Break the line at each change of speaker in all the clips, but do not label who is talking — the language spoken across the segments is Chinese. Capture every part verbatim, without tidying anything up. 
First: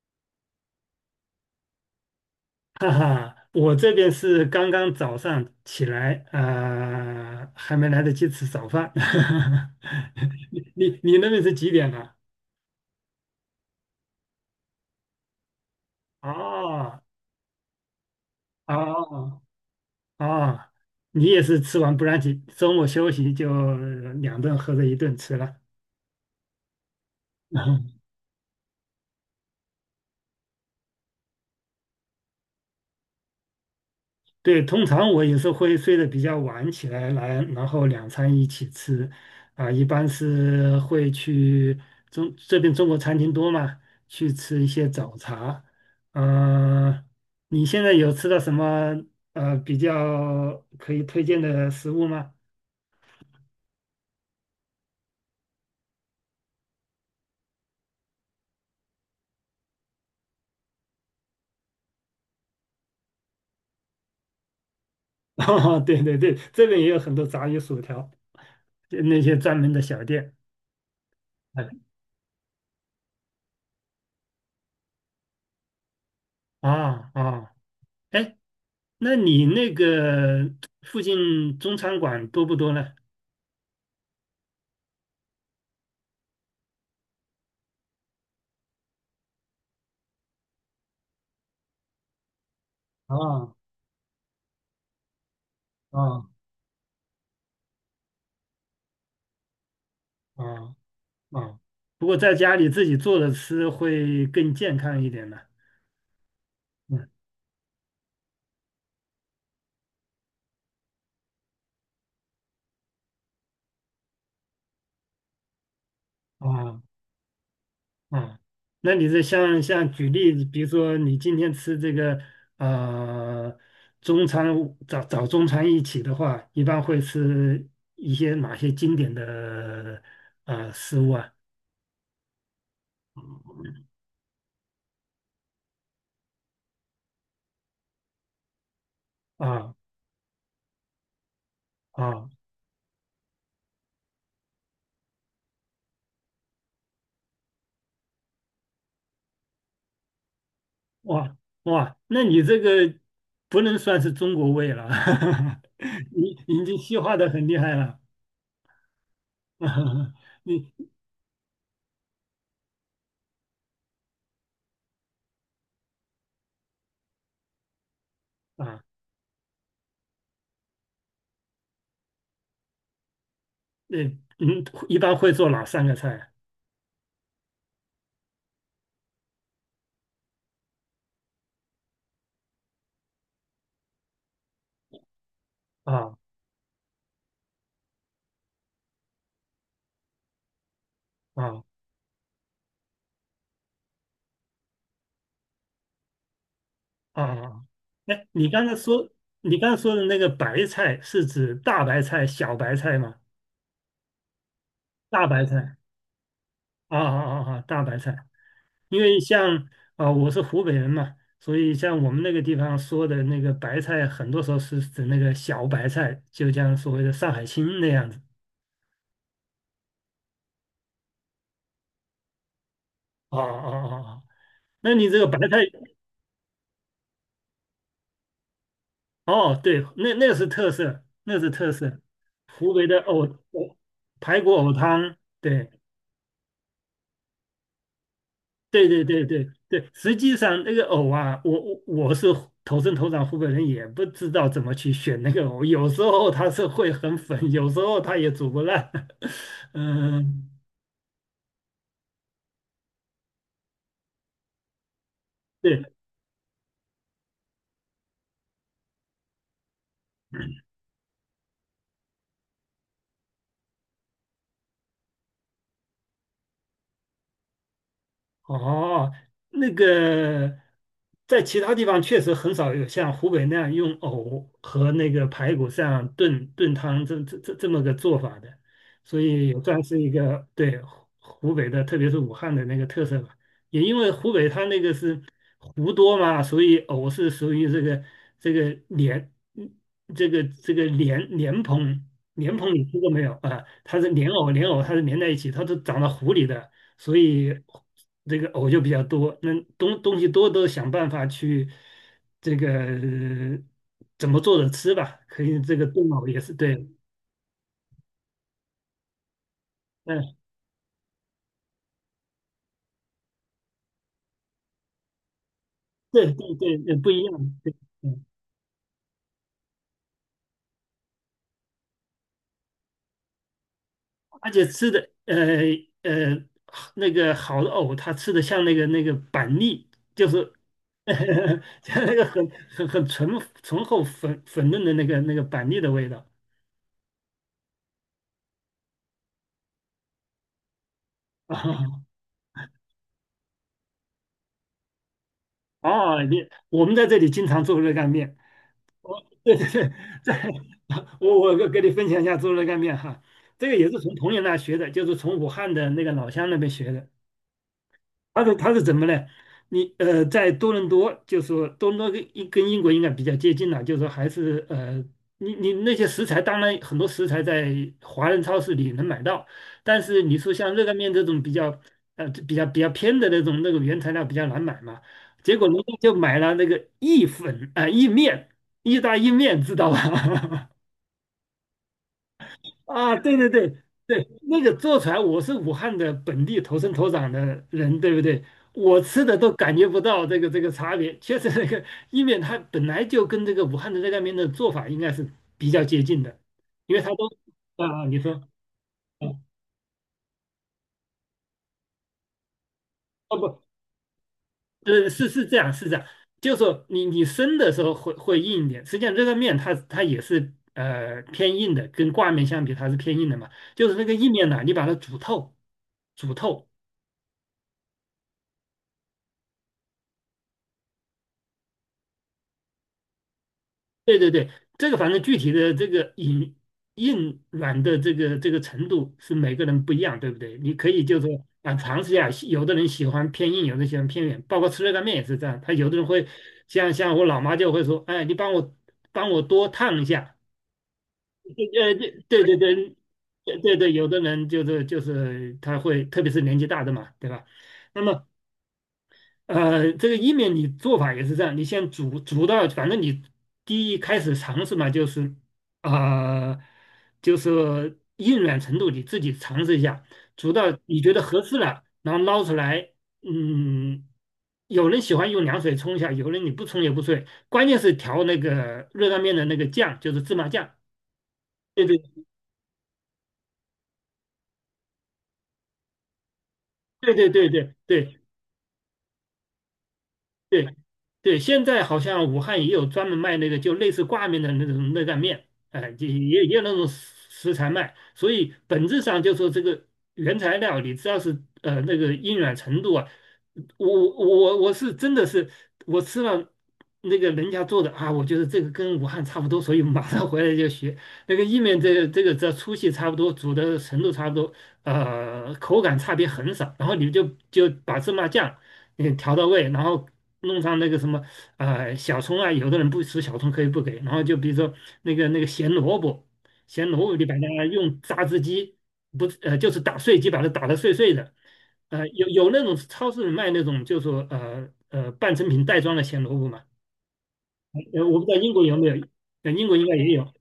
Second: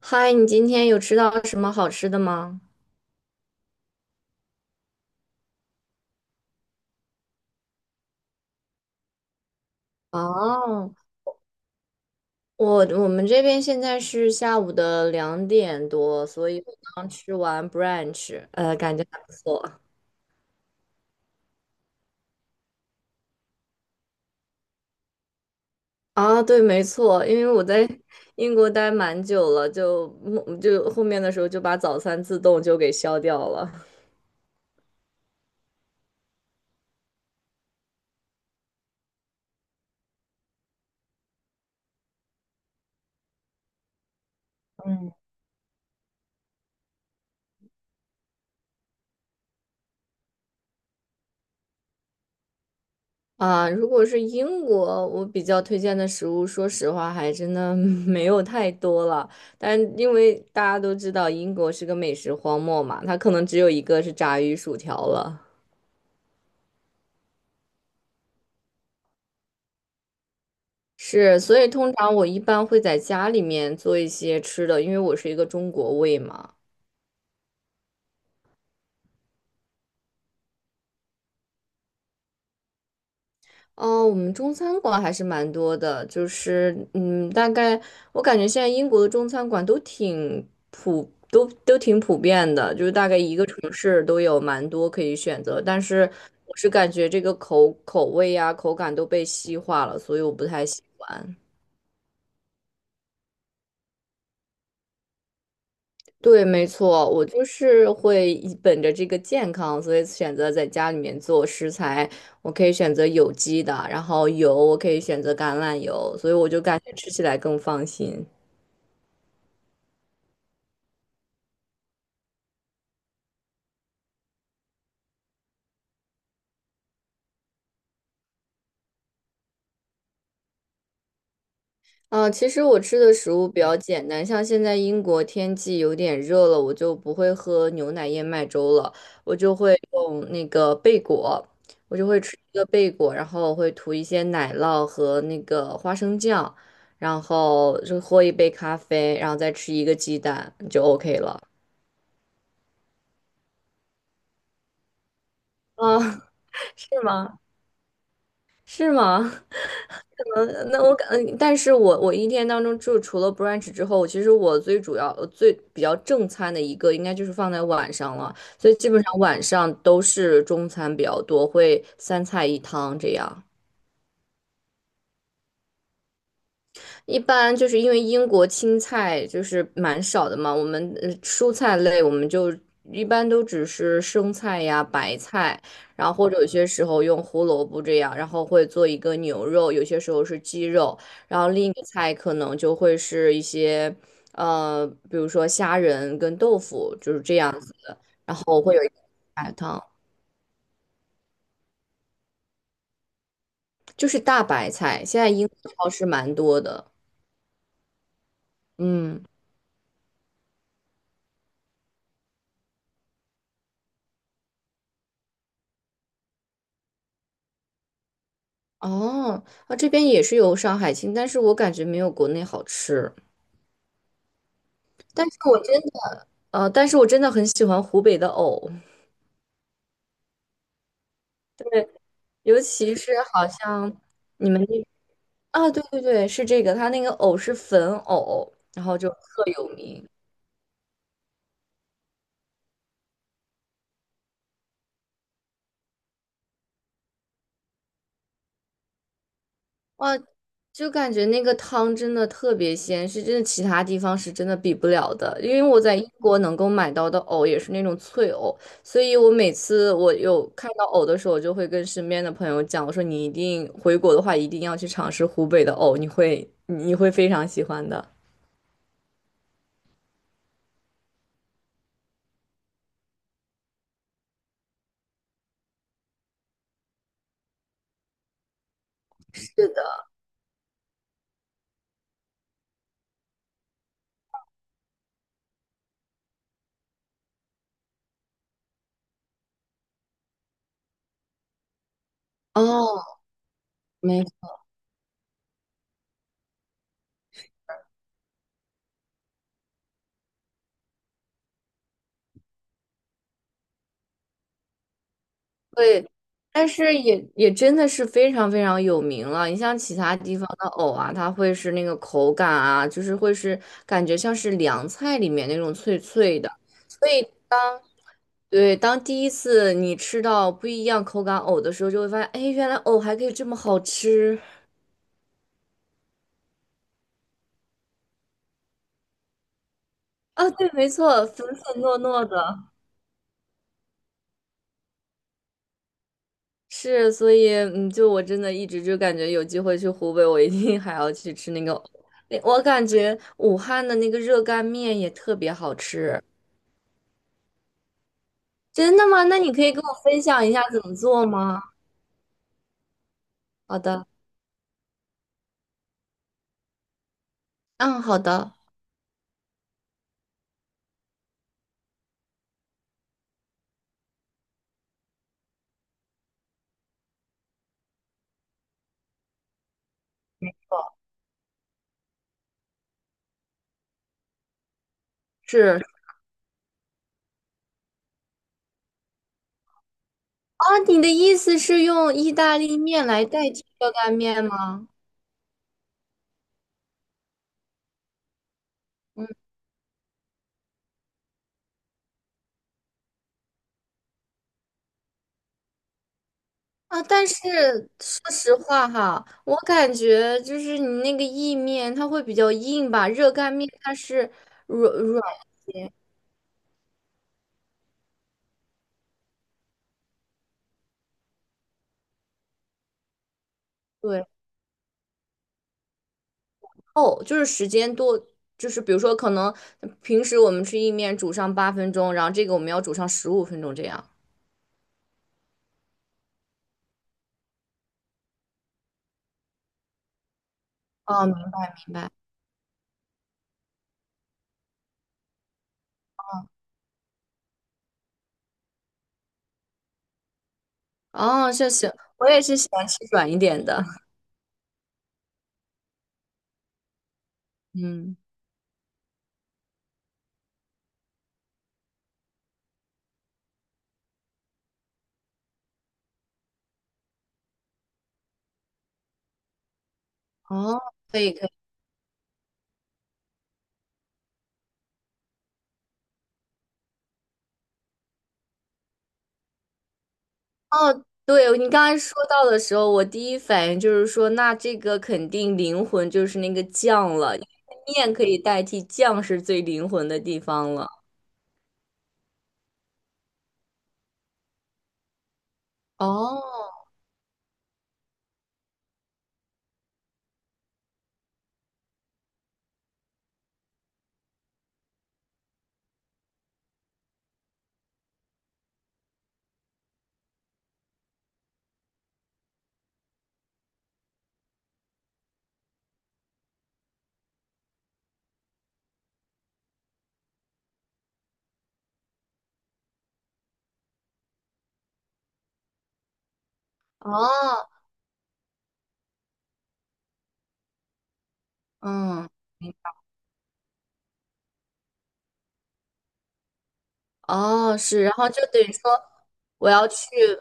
嗨，你今天有吃到什么好吃的吗？
哈哈，我这边是刚刚早上起来，呃，还没来得及吃早饭。你
哦，
你你那边是几点了？
我我们这边现在是下午的两点多，所以我
哦
刚吃完 brunch，呃，感觉还不
哦
错。
哦，你也是吃完不让起，周末休息就两顿合着一顿吃了。
啊，对，没错，因为我在 英国待蛮久了，就就后面的时候就把早餐自动就给消掉了。
对，通常我也是会睡得比较晚起来，来，然后两餐一起吃，啊，一般是会去中这边中国餐厅多嘛，去吃一些早茶。呃，你现在有吃到什么呃比较可以推荐的食物吗？
啊，如果是英国，我比较推荐的食物，说实话还真的 没有太多了。但因为大家都知道英国是个美食荒漠嘛，它可能只有一个是炸鱼薯条 了。
哦，对对对，这边也有很多炸鱼薯条，就那些专门的小店。
是，所
哎
以通常我一般会在家里面做一些吃的，因为我是一个中国胃嘛。
啊啊，哎，那你那个附近中餐馆多不多呢？
哦，我们中餐馆还是蛮多的，就是嗯，大概我感觉现在英国的中餐馆都挺普，都都挺普遍的，就是大概一个
啊
城市都有蛮多可以选择。但是
啊
我是感觉这个口口味呀、口感都被西化了，所以我
啊
不太喜欢。
啊！不过在家里自己做着吃会更健康一点的。
对，没
嗯
错，我就是会以本着这个健康，所以选择在家里面做食材。我可以选择有机的，然后油我可以选择橄榄油，所以我就感
啊
觉吃起来更放心。
啊，那你这像像举例子，比如说你今天吃这个呃中餐早早中餐一起的话，一般会吃一些哪些经典的呃食物啊？
嗯其实我吃的食物比较简单，像现在英国天气有点热了，我就不会喝牛奶燕麦粥了，我就
啊
会用那个贝果，我就会
啊
吃一个贝果，然后会涂一些奶酪和那个花生酱，然后就喝一杯咖啡，然后再吃一个鸡蛋就 OK
哇
了。
哇，那你这个不能算是中国味了。
啊，
你你已经西
是
化的
吗？
很厉害了。
是吗？嗯，
你
那我感，嗯但是我我一天当中就除了 brunch 之后，我其实我最主要呃最比较正餐的一个应该就是放在晚上了，所以
啊，
基本上晚上都是中餐比较多，会三菜一汤这样。
那嗯，一般会做哪三个菜
一般就是因为英国青菜就是蛮少的嘛，我们呃蔬菜类我们就一般都只是生菜呀、白菜，然后
啊？
或者有些时候用胡萝卜这样，然后会做一个牛肉，有些时候是鸡肉，然后另一
啊
个菜可能就会是一些呃，比如说虾仁跟豆腐就是
啊
这样
啊！
子的，
哎，
然
你
后
刚才
会有一个
说
白
你刚才
汤，
说的那个白菜是指大白菜、小白菜吗？
就是大白菜，现
大
在
白
英国
菜
超市蛮多的，
啊啊啊啊！大白菜，因为
嗯。
像啊，我是湖北人嘛，所以像我们那个地方说的那个白菜，很多时候是指那个小白菜，就像所谓的上海青那样子。
哦，啊，这边也是有上海青，但是我感觉没有国内好吃。
啊啊啊啊！那你这
但
个
是
白菜？
我真的，呃，但是我真的很喜欢湖北的藕，
哦，对，那那个是特色，那是特色，
尤
湖北
其
的
是
藕
好
藕
像
排
你
骨
们
藕
那
汤。对
啊，对对对，是这个，它那个藕是粉藕，然
对
后
对
就
对
特
对
有
对，
名。
实际上那个藕啊，我我我是土生土长湖北人，也不知道怎么去选那个藕，有时候它是会很粉，有时候它也煮不烂。
哇。
嗯，
就感觉那个汤真的特别鲜，是真的其他地方是真的比不了的。因为我
对，
在英国能够买到的藕也是那种脆藕，所以我每次我有看到藕的时候，我就会跟身边的朋友讲，我说你一定回国的话，一定要去尝试湖北的藕，你会你会非常喜欢的。
哦，那个在其他地方确实很少有像湖北那样用藕和那个排骨这样炖炖汤这这这这么个做法的，所以也算是一个对湖湖北的，特别是武汉的那个特色吧。也因为湖北它那个是湖多嘛，所以藕是属于这个这个莲，嗯这个这个莲莲蓬莲蓬你吃过
哦，
没有啊？它是
没
莲藕莲藕它是连在一起，它都长到湖里的。所以这个藕就比较多，那东东西多都想办法去这个呃怎么做着吃吧，可以这个
对，
炖藕也是
但
对。
是也也真的是非常非常有名了。你像其他
嗯、
地方的藕啊，它会是那个口感啊，就是会是感觉像是凉菜里面那种脆
对
脆的。
对对，呃
所
不一
以
样，对。
当
嗯，
对当第一次你吃到不一样口感藕的时候，就会发现，哎，原来藕还可以这么好吃
而且吃的呃呃那个好的藕，它吃的像那个那个板栗，就
啊！
是
对，没错，粉 粉糯
像那个
糯
很
的。
很很醇醇厚粉粉嫩的那个那个板栗的味道
是，所以嗯，就我真的一直就感觉有机会去湖北，我一定还要去吃
啊。
那个。那我感觉武汉的那个热干面也特别好
哦，
吃。
你我们在这里经常做热干面。
真的吗？那 你
对
可
对
以跟
对，
我分享
在
一下怎么 做
我我
吗？
跟跟你分享一下猪肉干面哈，这个
好
也是
的，
从朋友那学的，就是从武汉的那个老乡那边学的。
嗯，好
他
的，
是他是怎么呢？你呃，在多伦多，就说多伦多跟英跟英国应该比较接近了，就是说还是呃，你你那些食材，当然很多食材在华人超市里能买到，但是你说像热干面这种比较呃比较比较偏的那种那个原材料比较难买嘛，结果人
是
家就买了那个意粉啊、呃、意面，意大意面，知道吧？
啊，你的意思是用意大利面
啊，
来
对对
代替
对
热干
对，
面
那个
吗？
做出来，我是武汉的本地土生土长的人，对不对？我吃
嗯
的都感觉不到这个这个差别，确实那个意面它本来就跟这个武汉的热干面的做法应该是比较接近的，因
啊，
为它都
但是
啊，啊你
说
说
实话哈，
啊，
我感觉就是你那个意面它会比较硬吧，热
哦
干
不，
面它是软
呃
软
是是这样
一
是
些。
这样，就是说你你生的时候会会硬一点，实际上热干面它它也是呃偏硬的，跟挂面相比它是偏硬的嘛，就是那个
对。
意面呢，你把它煮透。煮透，
哦，就是时间多，就是比如说可能平时我们吃意面煮上八分钟，然后这个我们要煮上十五分钟这样。
对对对，这个反正具体的这个硬硬软的这个这个程度是每个人不一样，对不对？你可以就是
哦，明
说啊，
白明
尝
白。
试一下，有的人喜欢偏硬，有的人喜欢偏软，包括吃热干面也是这样。他有的人会像像我老妈就会说，哎，你帮我帮我多烫一下。
哦，谢谢。
呃，
我也
对对
是喜欢
对
吃软一
对
点
对
的。
对，有的人就是就是他会，特别是年纪大的嘛，对吧？那
嗯，
么呃，这个意面你做法也是这样，你先煮煮到，反正你第一开始尝试嘛，就是呃，就是硬软程度你自己尝试一下，煮到
哦，
你觉
可
得
以
合
可以。
适了，然后捞出来。嗯，有人喜欢用凉水冲一下，有人你不冲也不对，关键是调那个热干面的那个酱，就是芝麻酱。
哦，对，你
对
刚才
对
说到的时候，我第一反应就是说，那这个肯定灵魂就是那个
对
酱
对
了，因
对对
为面
对，
可以代替酱是最灵魂的地
对
方了。
对，现在好像武汉也有专门卖那个就类似挂面的那种热干面，哎，就
哦
也也有那种食食材卖，所以本质上就说这个原材料，你只要是呃那个硬软程度啊，我我我是真的是我吃了那个人家做的啊，我觉得这个跟武汉差不多，所以马上回来就学那个意面，这个这个只要粗细差不多，煮的程度差不多，呃，口感差别很少，然后你就就把芝麻酱。嗯，调到位，然后弄上那个什么啊、小葱啊，有的人不吃小葱可以不给，然后就比如说那个那个咸萝卜，咸萝卜你把它
哦，
用榨汁机不是呃就是打碎机把它打得碎碎的，呃有
嗯。
有那种超市里卖那种就说呃呃半成品袋装的咸萝卜嘛。
哦，
呃
是，然
我不
后
知道
就
英
等
国
于
有没
说
有，呃英
我
国应
要
该也
去，
有，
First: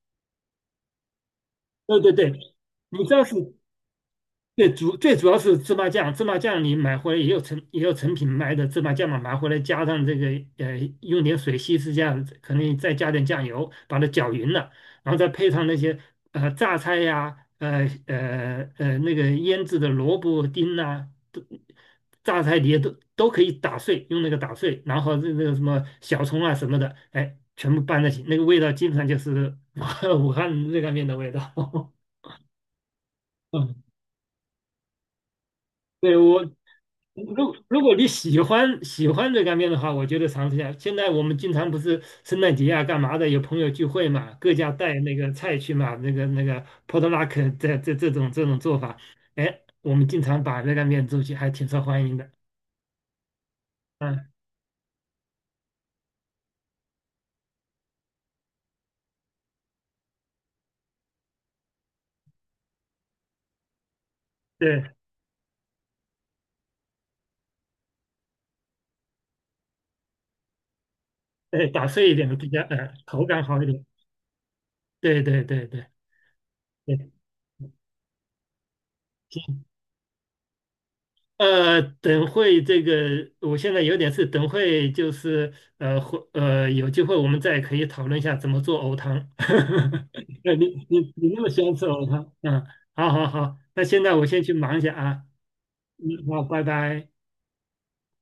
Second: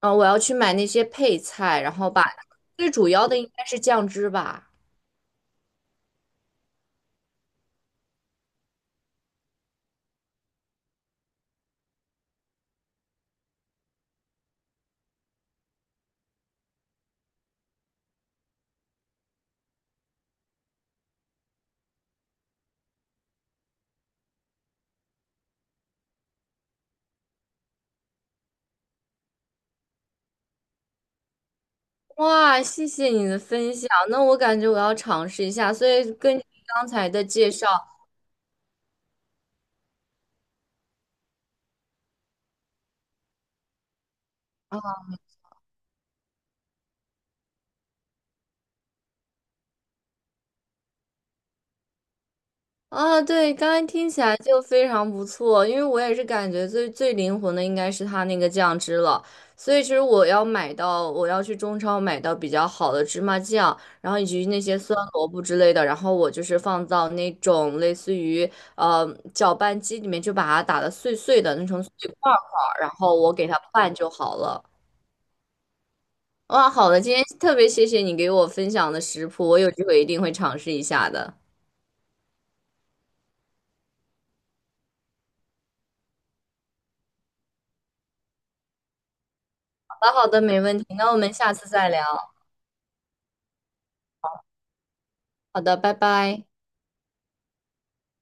呃，我要去买那些配菜，然
对
后
对
把
对，
最
你
主
知道
要
是
的应该是酱汁吧。
最主最主要是芝麻酱。芝麻酱你买回来也有成也有成品卖的芝麻酱嘛，买回来加上这个呃，用点水稀释下，可能再加点酱油，把它搅匀了，然后再配上那些呃榨菜呀、呃呃呃那个腌制的萝卜丁呐、都榨菜碟都都可以打碎，用那个打碎，然后那个什么小葱啊什么的，哎，全部拌在一起，那个味道基本上就是 武汉热干面的味道。
哇，谢谢你的分
嗯，
享，那我感觉我要尝试一下。所以
对，
根
我
据刚才的介
如
绍，
如果你喜欢喜欢热干面的话，我觉得尝试一下。现在我们经常不是圣诞节啊，干嘛的，有朋友聚会嘛，各家带那个菜去嘛，那个那个 p o t l u c 这这这种这种做法，哎，我们经常把热干面做起，还挺受欢迎的。
啊，对，刚刚听起
嗯，
来就非常不错，因为我也是感觉最最灵魂的应该是它那个酱汁了，所以其实我要买到，我要去中超买到比较好的芝麻酱，然后以及那些
对。
酸萝卜之类的，然后我就是放到那种类似于呃搅拌机里面，就把它打的碎碎的，弄
对，
成
打
碎
碎一点
块
的
儿
比
块
较，
儿，然
呃，
后
口
我
感
给它
好一点。
拌就好了。
对对对对
哇，好的，
对。
今天特别谢谢你给我分享的食谱，我有机会一定会尝试一下的。
呃，等会这个，我现在有点事，等会就是呃，会呃，有机会我们再可以讨论一下怎么做藕汤。
好 的，好的，
呃
没
你
问题，
你
那我
你
们
那么
下
喜
次
欢吃
再
藕
聊。
汤。嗯，好好好，那现在我先去忙一下啊。
好的，拜
嗯，好，
拜。
拜拜。